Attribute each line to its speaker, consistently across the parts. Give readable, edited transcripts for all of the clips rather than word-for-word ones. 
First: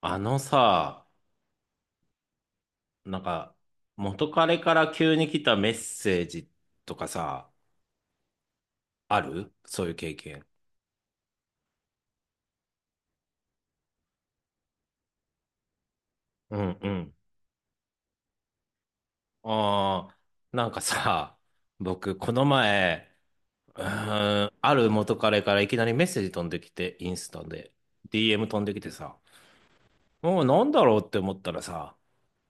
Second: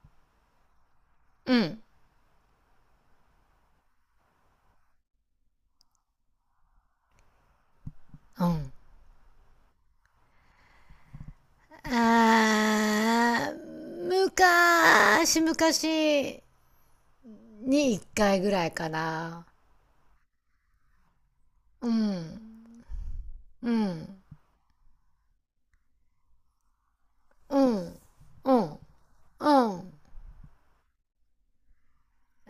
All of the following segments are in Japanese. Speaker 1: あのさ、
Speaker 2: うん。
Speaker 1: なんか、元彼から急に来たメッセージとかさ、
Speaker 2: うん。
Speaker 1: あるそういう経験。
Speaker 2: あー、昔昔
Speaker 1: うんうん。
Speaker 2: に一回ぐらいかな。
Speaker 1: ああ、なんかさ、
Speaker 2: う
Speaker 1: 僕、こ
Speaker 2: ん。
Speaker 1: の前、
Speaker 2: うん。
Speaker 1: ある元彼からいきなりメッセージ飛んできて、インスタ
Speaker 2: う
Speaker 1: で、
Speaker 2: ん。
Speaker 1: DM
Speaker 2: う
Speaker 1: 飛んで
Speaker 2: ん。
Speaker 1: きてさ、
Speaker 2: うん。
Speaker 1: もうなんだろうって思ったらさ、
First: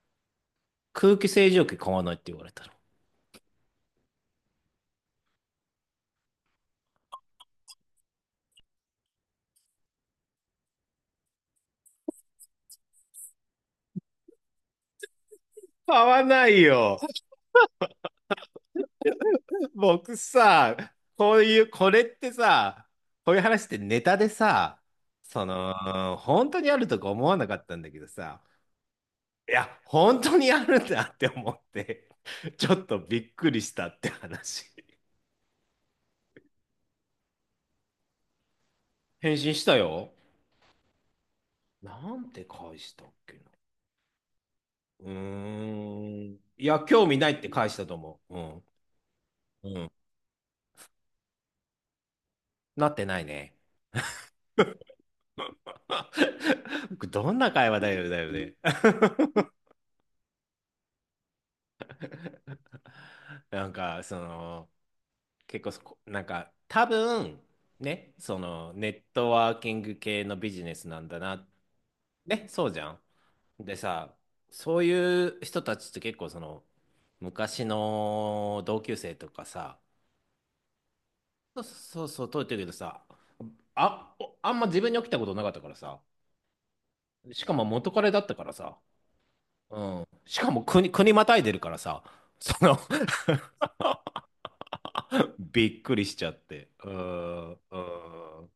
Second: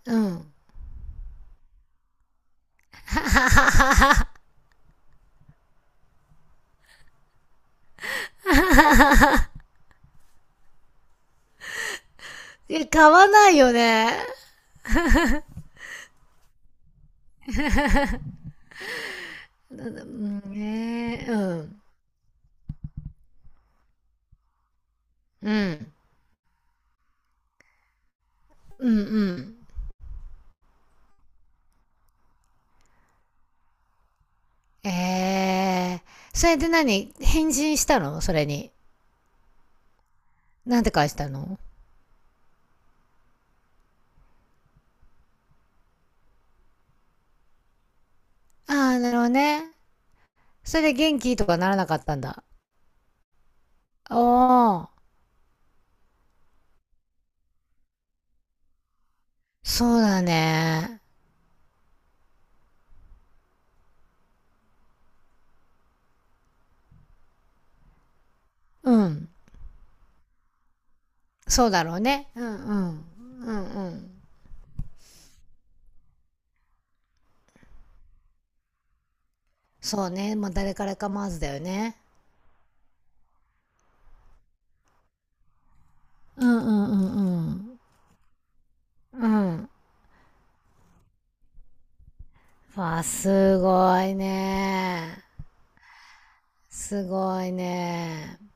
Speaker 2: うん。
Speaker 1: 空気清浄機買わないって言われたの。
Speaker 2: え、買わないよね。
Speaker 1: 買わないよ。
Speaker 2: う
Speaker 1: 僕
Speaker 2: ん、
Speaker 1: さ、
Speaker 2: ね、
Speaker 1: こ
Speaker 2: う
Speaker 1: ういう、
Speaker 2: ん。
Speaker 1: これってさ、こういう話ってネタでさ、そ
Speaker 2: うん。
Speaker 1: の、本当にあるとか思わなかったんだけどさ、
Speaker 2: うん、う
Speaker 1: い
Speaker 2: ん。
Speaker 1: や、本当にあるんだって思って、ちょっとびっくりしたって話。
Speaker 2: えー。それで何返信したの、それに？
Speaker 1: 返信したよ。
Speaker 2: なんて返したの？
Speaker 1: なんて返したっけな。いや、興味ないって返したと思う。うん。
Speaker 2: ああー、なるほどね。
Speaker 1: うん。
Speaker 2: それで元気とかならなかったんだ。
Speaker 1: なってないね。
Speaker 2: おー。
Speaker 1: どんな会話だよ、だよね。
Speaker 2: そうだね。
Speaker 1: なんか、その、結構そこなんか多分ね、そのネ
Speaker 2: う
Speaker 1: ッ
Speaker 2: ん。
Speaker 1: トワーキング系のビジネスなんだな。
Speaker 2: そうだろうね。うん
Speaker 1: ね
Speaker 2: う
Speaker 1: そうじゃん。
Speaker 2: ん。うん
Speaker 1: で
Speaker 2: うん。
Speaker 1: さ、そういう人たちって結構その昔の同級生とかさ、
Speaker 2: そうね。まあ、誰から構わずだよ
Speaker 1: そう
Speaker 2: ね。
Speaker 1: そうそう通ってるけどさ、あおあんま自分に起きたことなかったからさ、
Speaker 2: うんうんう
Speaker 1: しかも
Speaker 2: ん
Speaker 1: 元彼だったからさ、
Speaker 2: うん。うん。
Speaker 1: しかも国またいでるからさ、その
Speaker 2: わあ、す ごいね。
Speaker 1: びっくりしちゃって
Speaker 2: すごいね。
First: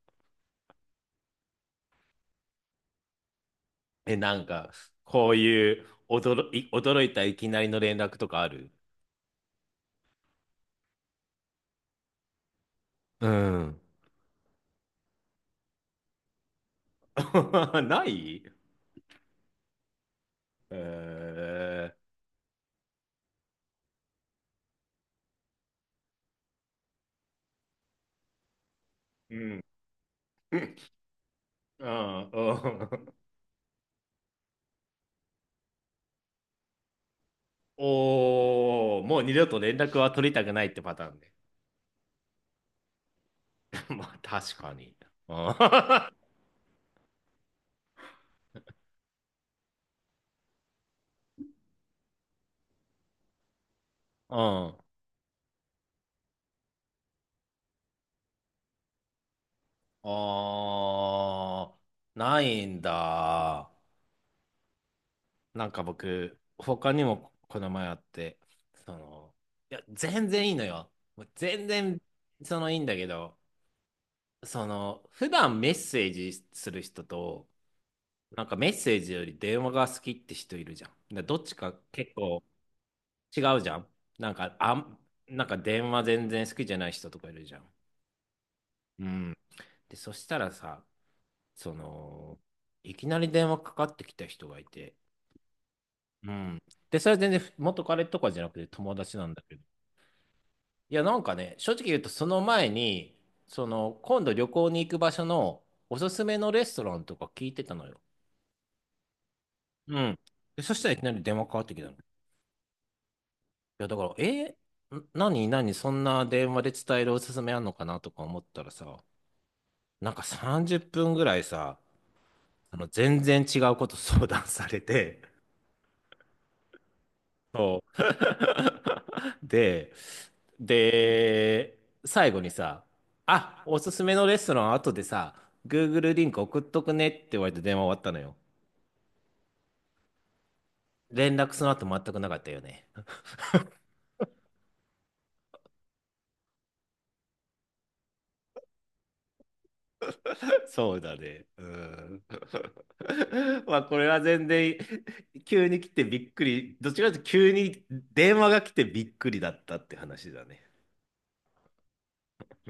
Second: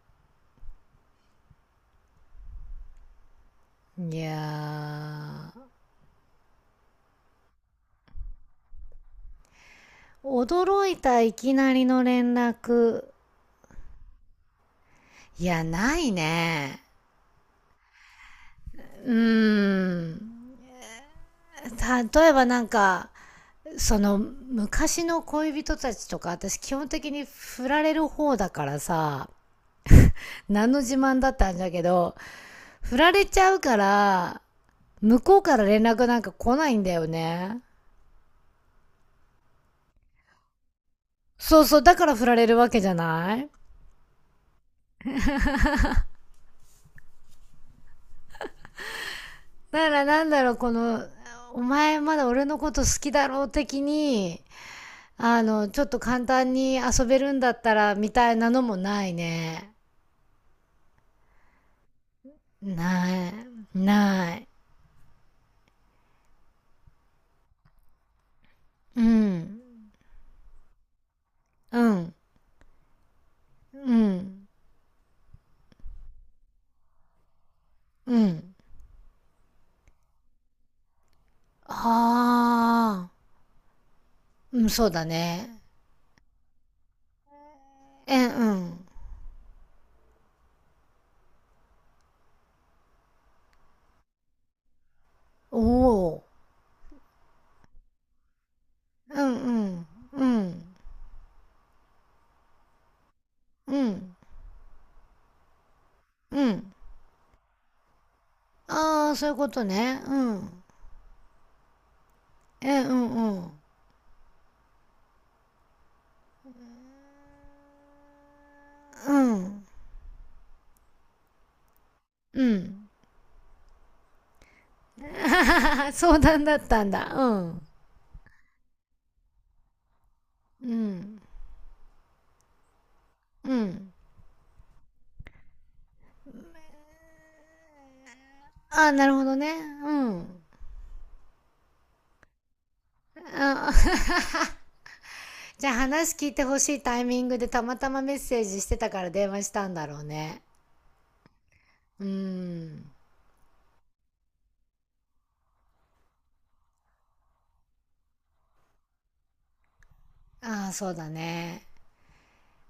Speaker 1: え、
Speaker 2: い
Speaker 1: なんか、こう
Speaker 2: やー。
Speaker 1: いう驚いたいきなりの連絡とかある？
Speaker 2: 驚いたいきなりの連絡？
Speaker 1: うん。
Speaker 2: いや、ないね。
Speaker 1: ない？
Speaker 2: うーん。
Speaker 1: え
Speaker 2: 例えばなんか、その昔の恋人たちとか、私基本的に振られる方だからさ。
Speaker 1: ー、うん。
Speaker 2: 何の自慢だったんだけ
Speaker 1: う
Speaker 2: ど、
Speaker 1: ん。う
Speaker 2: 振ら
Speaker 1: ん。
Speaker 2: れちゃうから、向こうから連絡なんか来ないんだよね。
Speaker 1: おー、もう二度と連絡は取りたくないってパターンね。
Speaker 2: そうそう、だから振られるわけじゃない。
Speaker 1: まあ、確かに。うん。
Speaker 2: だからなんだろう、この、お前まだ俺のこと好きだろう的
Speaker 1: う
Speaker 2: に、
Speaker 1: ん、
Speaker 2: ちょっと簡単に遊べるんだったら、みたいなのもないね。
Speaker 1: あー、ないん
Speaker 2: な
Speaker 1: だ。
Speaker 2: い、ない。
Speaker 1: なんか僕、他にもこの前あって、そ
Speaker 2: うん
Speaker 1: の、いや、全然いいのよ。もう全
Speaker 2: う
Speaker 1: 然、
Speaker 2: ん
Speaker 1: そのいいんだけど、
Speaker 2: うん
Speaker 1: その、普段メッセージする人と、
Speaker 2: う
Speaker 1: なん
Speaker 2: ん。
Speaker 1: かメッセージより電話が好きって人いるじゃん。でどっちか結構
Speaker 2: ああ、
Speaker 1: 違うじゃん。なんか、
Speaker 2: うん、
Speaker 1: あ
Speaker 2: そう
Speaker 1: ん、
Speaker 2: だ
Speaker 1: なんか
Speaker 2: ね。
Speaker 1: 電話全然好きじゃない人とかいるじゃん。
Speaker 2: え、うん。
Speaker 1: うん。で、そしたらさ、その、いきなり電話かかってきた人がいて、
Speaker 2: おお。
Speaker 1: うん。で、それは全然元彼とかじゃなくて友達
Speaker 2: う
Speaker 1: なん
Speaker 2: ん
Speaker 1: だ
Speaker 2: う
Speaker 1: けど。
Speaker 2: んうん。
Speaker 1: いや、なんかね、正直言うとその前に、そ
Speaker 2: う
Speaker 1: の、
Speaker 2: ん。
Speaker 1: 今度旅行に行く場所のおすすめ
Speaker 2: う
Speaker 1: のレ
Speaker 2: ん。
Speaker 1: ストランとか聞いてたのよ。
Speaker 2: ああー、そういうこと
Speaker 1: う
Speaker 2: ね。う
Speaker 1: ん。で、
Speaker 2: ん。
Speaker 1: そしたらいきなり電話かかってきたの。い
Speaker 2: え、うんうん。
Speaker 1: や、だから、何、何、そんな電話で伝えるおすすめあんのかなとか思ったらさ、
Speaker 2: うん。
Speaker 1: なんか30分ぐらいさ、
Speaker 2: う
Speaker 1: あの
Speaker 2: ん。
Speaker 1: 全然違うこと相談されて、
Speaker 2: あはは、相談だったんだ。うん。
Speaker 1: そう。で、
Speaker 2: うん。
Speaker 1: で、最後にさ、
Speaker 2: う
Speaker 1: あ、おす
Speaker 2: ん。
Speaker 1: すめのレストラン後でさ、Google リンク送っとくねって言われて電話終わったのよ。
Speaker 2: ああー、なるほどね。うん。
Speaker 1: 連絡その後全くなかったよね。
Speaker 2: あ、じゃあ、話聞いてほしいタイミングでたまたまメッセージしてたから電話したんだろうね。
Speaker 1: そうだね。う
Speaker 2: う
Speaker 1: ん。
Speaker 2: ん。
Speaker 1: まあこれは全然急に来てびっくり。どっちかというと急に電話が来てびっくりだったって話だね。
Speaker 2: ああー、そうだね。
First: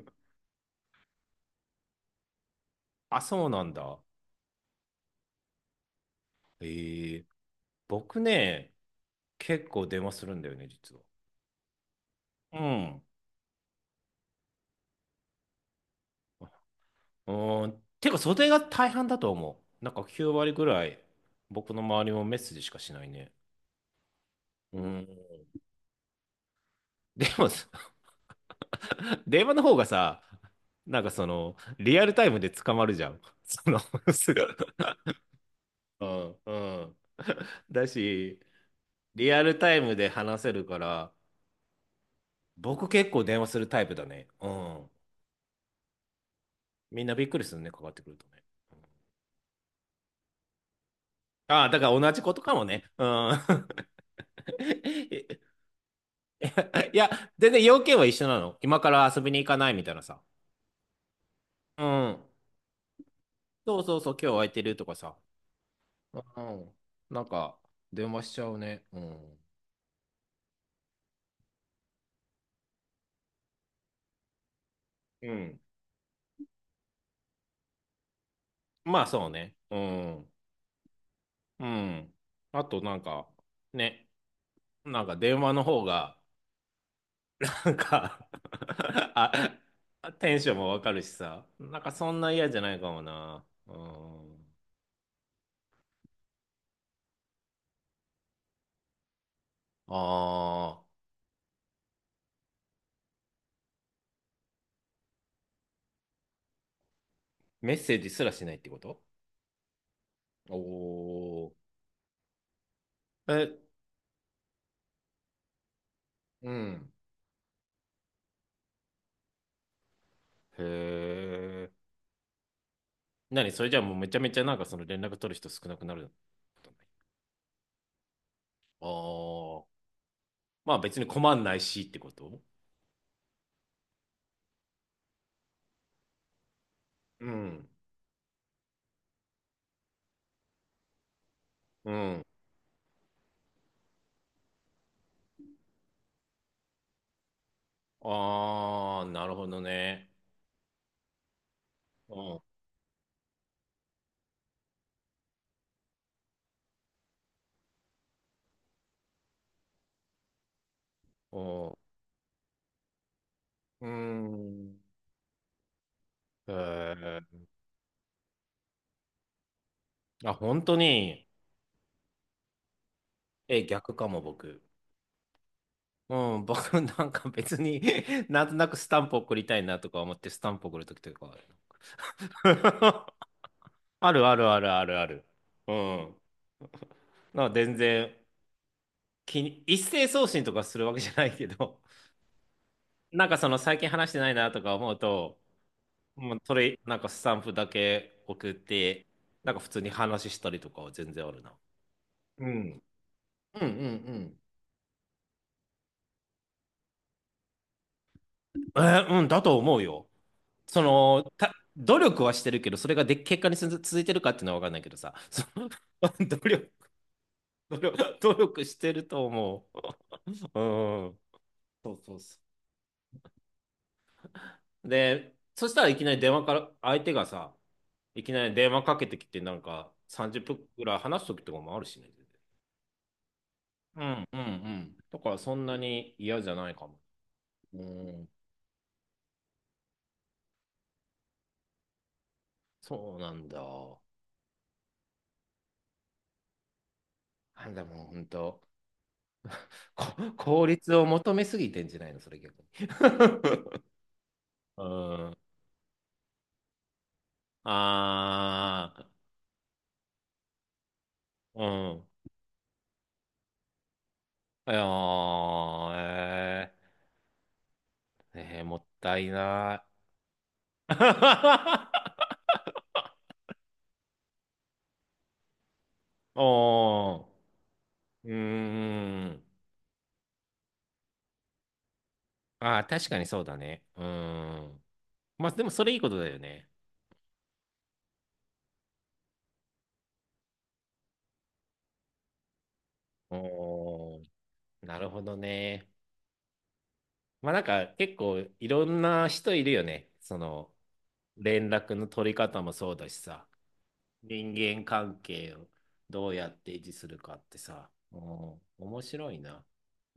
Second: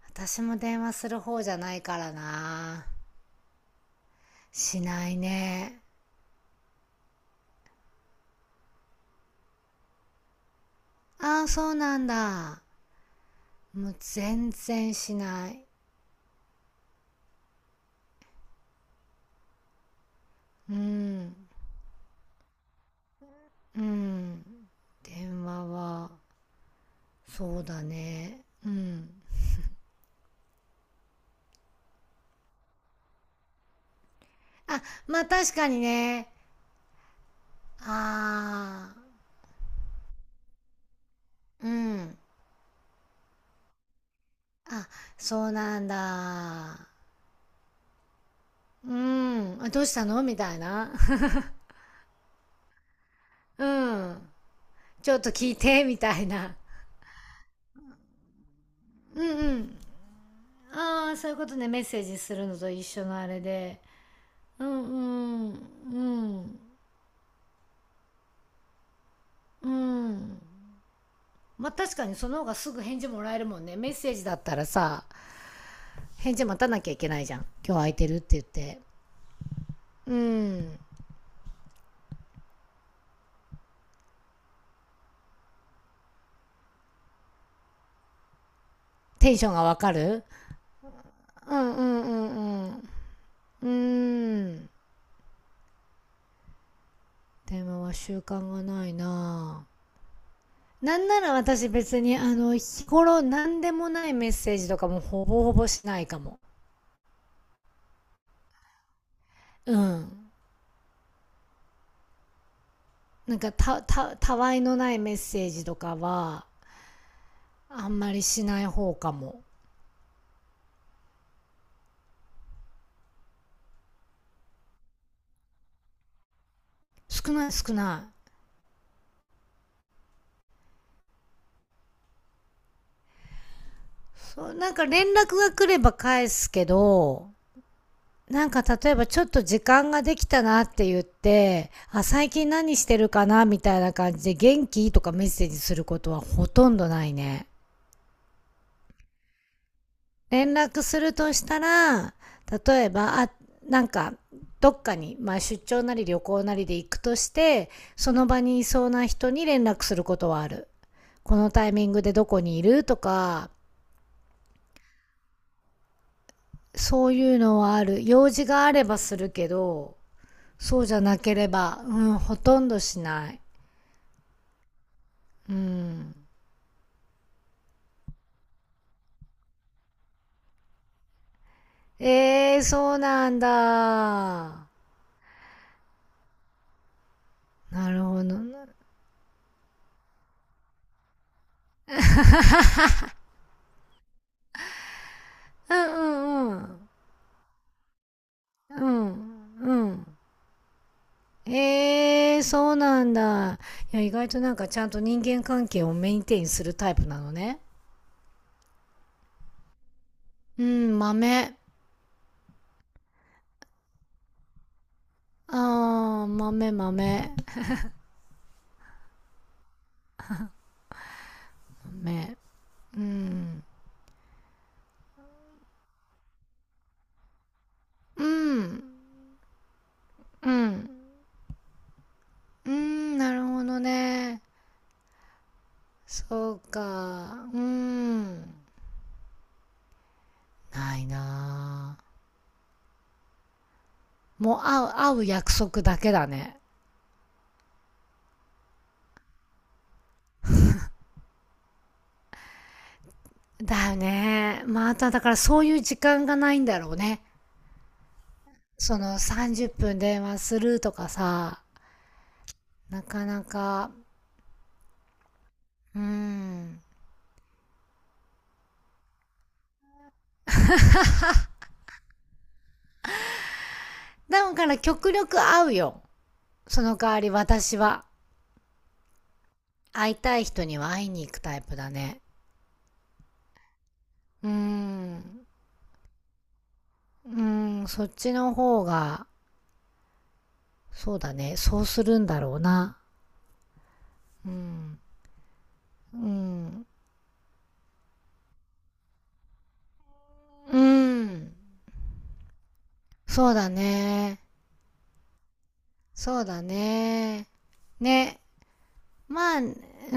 Speaker 2: 私も電話する方じゃないからな。
Speaker 1: あ、そうなんだ。
Speaker 2: しないね。
Speaker 1: ええ、僕ね、結構電話するんだよね、実は。
Speaker 2: ああ、そうなん
Speaker 1: う
Speaker 2: だ。
Speaker 1: ん。
Speaker 2: もう全然しない。
Speaker 1: うん。てか、それが大半だと思う。なんか9割ぐ
Speaker 2: う
Speaker 1: らい、
Speaker 2: ん。
Speaker 1: 僕の周りもメッセージしかしないね。
Speaker 2: うん。
Speaker 1: うん。
Speaker 2: 電話は、
Speaker 1: でも、
Speaker 2: そうだね。うん。
Speaker 1: 電話の方がさ、なんかその、リアルタイムで捕まるじゃん。その、すぐ。
Speaker 2: あ、まあ確かに
Speaker 1: う
Speaker 2: ね。
Speaker 1: んうん。だし、
Speaker 2: ああ、
Speaker 1: リアルタイムで話せるから、
Speaker 2: うん。
Speaker 1: 僕結構電話するタイプだね。う
Speaker 2: あ、
Speaker 1: ん。
Speaker 2: そうなんだ。
Speaker 1: みんなびっくりするね、かかってくるとね。
Speaker 2: うん。あ、どうしたの、みたいな。
Speaker 1: ああ、だから同じことかもね。うん。
Speaker 2: う ん。ちょっと聞いて、みたいな。
Speaker 1: いや、全然要件は一緒なの。今から遊
Speaker 2: う
Speaker 1: びに
Speaker 2: ん
Speaker 1: 行
Speaker 2: う
Speaker 1: かない
Speaker 2: ん。
Speaker 1: みたいなさ。
Speaker 2: ああ、そういうことね、メ
Speaker 1: う
Speaker 2: ッセージ
Speaker 1: ん。
Speaker 2: するのと一緒のあれ
Speaker 1: そ
Speaker 2: で。
Speaker 1: うそうそう、今日空いて
Speaker 2: う
Speaker 1: る
Speaker 2: ん
Speaker 1: とかさ。
Speaker 2: うん、う
Speaker 1: う
Speaker 2: ん、
Speaker 1: ん。なんか、電話しちゃうね。うん。
Speaker 2: うん。まあ確かにその方がすぐ返事もらえるもんね。メッセージだったらさ、
Speaker 1: うん。
Speaker 2: 返事待たなきゃいけないじゃん。今日空いてるって言って。
Speaker 1: まあそうね。う
Speaker 2: う
Speaker 1: ん。
Speaker 2: ん。
Speaker 1: うん。あとなんか、ね。なんか電話の方が、なんか
Speaker 2: テンション
Speaker 1: あ、
Speaker 2: がわかる。
Speaker 1: テンションもわかるしさ。
Speaker 2: うん
Speaker 1: なん
Speaker 2: う
Speaker 1: か
Speaker 2: ん
Speaker 1: そ
Speaker 2: う
Speaker 1: んな
Speaker 2: ん
Speaker 1: 嫌じゃ
Speaker 2: う
Speaker 1: ない
Speaker 2: ん。
Speaker 1: かもな。
Speaker 2: うー
Speaker 1: うん。
Speaker 2: ん。電話は習慣がないな
Speaker 1: ああ、
Speaker 2: ぁ。なんなら私別に日頃何でもないメッセージとかもほぼほぼしないかも。
Speaker 1: メッセージすらしないってこと？
Speaker 2: うん。
Speaker 1: おおー。
Speaker 2: なんか
Speaker 1: え、
Speaker 2: たわいのないメッセージとかは
Speaker 1: うん。
Speaker 2: あんまりしない方かも。
Speaker 1: へえ。何それ？じゃあもうめちゃめちゃなんかその連絡取る人少なくなることない？
Speaker 2: 少ない、少ない。
Speaker 1: ああ。まあ別に困んないしってこと？
Speaker 2: そう、なんか連絡が来れば返すけ
Speaker 1: う
Speaker 2: ど、
Speaker 1: ん。
Speaker 2: なんか例えば、ちょっと時間ができたなって言って、
Speaker 1: う
Speaker 2: あ、
Speaker 1: ん。
Speaker 2: 最近何してるかな、みたいな感じで、元気とかメッセージすることはほとんどないね。
Speaker 1: ああ、なるほどね。
Speaker 2: 連絡するとしたら、
Speaker 1: うん。
Speaker 2: 例えば、あ、なんか、どっかに、まあ出張なり旅行なりで行くとして、その場にいそうな人に連絡することはある。こ
Speaker 1: う
Speaker 2: のタイ
Speaker 1: ん。
Speaker 2: ミングでどこにいるとか、
Speaker 1: うん。へ
Speaker 2: そう
Speaker 1: え。
Speaker 2: いうのはある。用事があればするけど、
Speaker 1: あ、本当
Speaker 2: そうじゃな
Speaker 1: に。
Speaker 2: ければ、うん、ほとんどしない。
Speaker 1: え、逆かも、僕。
Speaker 2: うん。
Speaker 1: うん、僕なんか別に なんとなくスタンプ送りたいなとか思ってスタンプ送るときとかある。
Speaker 2: えー、そう なん
Speaker 1: あるあるあ
Speaker 2: だ。
Speaker 1: るあるある。うん。なんか全
Speaker 2: なる
Speaker 1: 然
Speaker 2: ほどな。
Speaker 1: 一斉送信とかするわけじゃないけど、なんかその最近話してないなとか思うと、
Speaker 2: うんう
Speaker 1: もう
Speaker 2: ん
Speaker 1: そ
Speaker 2: う
Speaker 1: れ、
Speaker 2: ん。
Speaker 1: なんかスタンプだけ送っ
Speaker 2: う
Speaker 1: て、なん
Speaker 2: ん
Speaker 1: か普
Speaker 2: う
Speaker 1: 通に
Speaker 2: ん。
Speaker 1: 話したりとかは全然あるな。
Speaker 2: ええ、
Speaker 1: う
Speaker 2: そう
Speaker 1: ん。
Speaker 2: なんだ。
Speaker 1: うんうんう
Speaker 2: いや、意外
Speaker 1: ん。
Speaker 2: となんかちゃんと人間関係をメインテインするタイプなのね。
Speaker 1: えー、うんだと思うよ。
Speaker 2: う
Speaker 1: そ
Speaker 2: ん、
Speaker 1: の、
Speaker 2: 豆。
Speaker 1: 努力はしてるけど、それがで、結果に続いてるかっていうのは分かんないけどさ、その
Speaker 2: ああ、
Speaker 1: 努力、
Speaker 2: 豆、豆。
Speaker 1: 努力、努力してると思う。うん。そうそう
Speaker 2: 豆。
Speaker 1: そ
Speaker 2: うん。
Speaker 1: う。で、そしたらいきなり電話から、相手がさ、い
Speaker 2: う
Speaker 1: きなり電話
Speaker 2: ん。
Speaker 1: かけてきて、なんか30
Speaker 2: う
Speaker 1: 分ぐ
Speaker 2: ん。
Speaker 1: らい話すときとかもあるしね。
Speaker 2: うん、なるほど
Speaker 1: うんうんう
Speaker 2: ね。
Speaker 1: ん。だからそんなに嫌じ
Speaker 2: そ
Speaker 1: ゃ
Speaker 2: う
Speaker 1: ないかも。
Speaker 2: か。う
Speaker 1: うん、
Speaker 2: ん。ないなあ。
Speaker 1: そうなんだ。
Speaker 2: もう会う約束だけだね。
Speaker 1: なんだもう本当、こ 効率を求めすぎてんじゃないの、それ逆に。
Speaker 2: だ よね。
Speaker 1: う
Speaker 2: まただから
Speaker 1: ん、
Speaker 2: そういう時間がないんだろうね。そ
Speaker 1: あ
Speaker 2: の30分電話するとかさ。
Speaker 1: ー、うん。
Speaker 2: なかなか、
Speaker 1: いや
Speaker 2: うー
Speaker 1: ー、え
Speaker 2: ん。
Speaker 1: ー、ねえもったいない。
Speaker 2: だから極力会うよ。その代
Speaker 1: お
Speaker 2: わ
Speaker 1: ー、
Speaker 2: り私は。
Speaker 1: うーん。
Speaker 2: 会いたい人には会いに行くタイプだね。
Speaker 1: あー、確かにそうだね。うー
Speaker 2: うー
Speaker 1: ん。
Speaker 2: ん。
Speaker 1: まあ、でもそれいいことだよね。
Speaker 2: うーん、そっちの方が、そうだね。そうするんだろうな。
Speaker 1: おー、
Speaker 2: う
Speaker 1: な
Speaker 2: ん。
Speaker 1: るほどね。
Speaker 2: うん。
Speaker 1: まあ、なんか結構いろんな人いるよね。その、
Speaker 2: うん。
Speaker 1: 連絡の取り方もそうだしさ。
Speaker 2: そうだね。
Speaker 1: 人間関係をどう
Speaker 2: そう
Speaker 1: やっ
Speaker 2: だ
Speaker 1: て維持するかっ
Speaker 2: ね。
Speaker 1: てさ、う
Speaker 2: ね。
Speaker 1: ん、面白い
Speaker 2: まあ、う
Speaker 1: な。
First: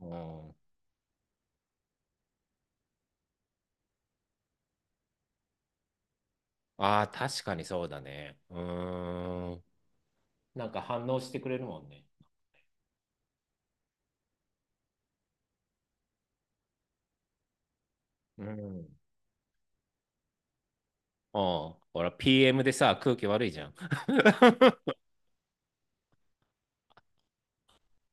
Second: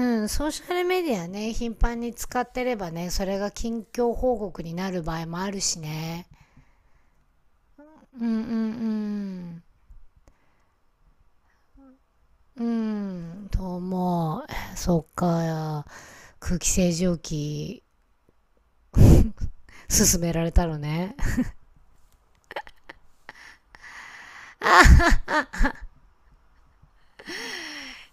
Speaker 1: う
Speaker 2: ソー
Speaker 1: ん、
Speaker 2: シャルメディアね、頻繁に使ってればね、それが近況報告になる場合もあるしね。
Speaker 1: ああ、確かにそうだ
Speaker 2: うんう
Speaker 1: ね。うー
Speaker 2: ん
Speaker 1: ん。なんか反応してくれるもんね。
Speaker 2: うん。うん、と思う。そっか、空気清浄機、
Speaker 1: うん。
Speaker 2: 勧められたのね。
Speaker 1: うん。ほら、PM でさ、空気悪いじゃん。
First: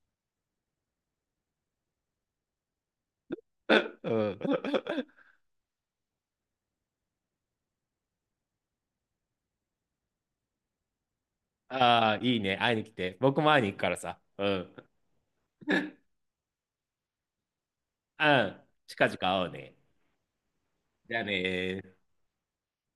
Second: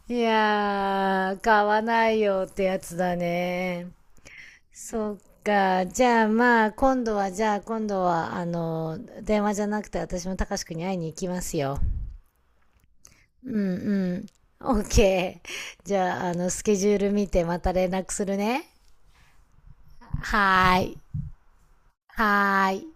Speaker 2: いやー、買わないよってやつだ
Speaker 1: う
Speaker 2: ね。
Speaker 1: ん。
Speaker 2: そっか、じゃあまあ、今度は、じゃあ今度は、電話じゃなくて私も高志くんに会いに行きますよ。
Speaker 1: ああ、いいね。会いに来て。僕
Speaker 2: う
Speaker 1: も
Speaker 2: ん
Speaker 1: 会いに
Speaker 2: う
Speaker 1: 行くからさ。
Speaker 2: ん。
Speaker 1: う
Speaker 2: オッ
Speaker 1: ん。
Speaker 2: ケー。じゃあ、スケジュール見てまた連絡
Speaker 1: う
Speaker 2: する
Speaker 1: ん。
Speaker 2: ね。
Speaker 1: 近々会おうね。
Speaker 2: はーい。
Speaker 1: じゃあねー。
Speaker 2: はーい。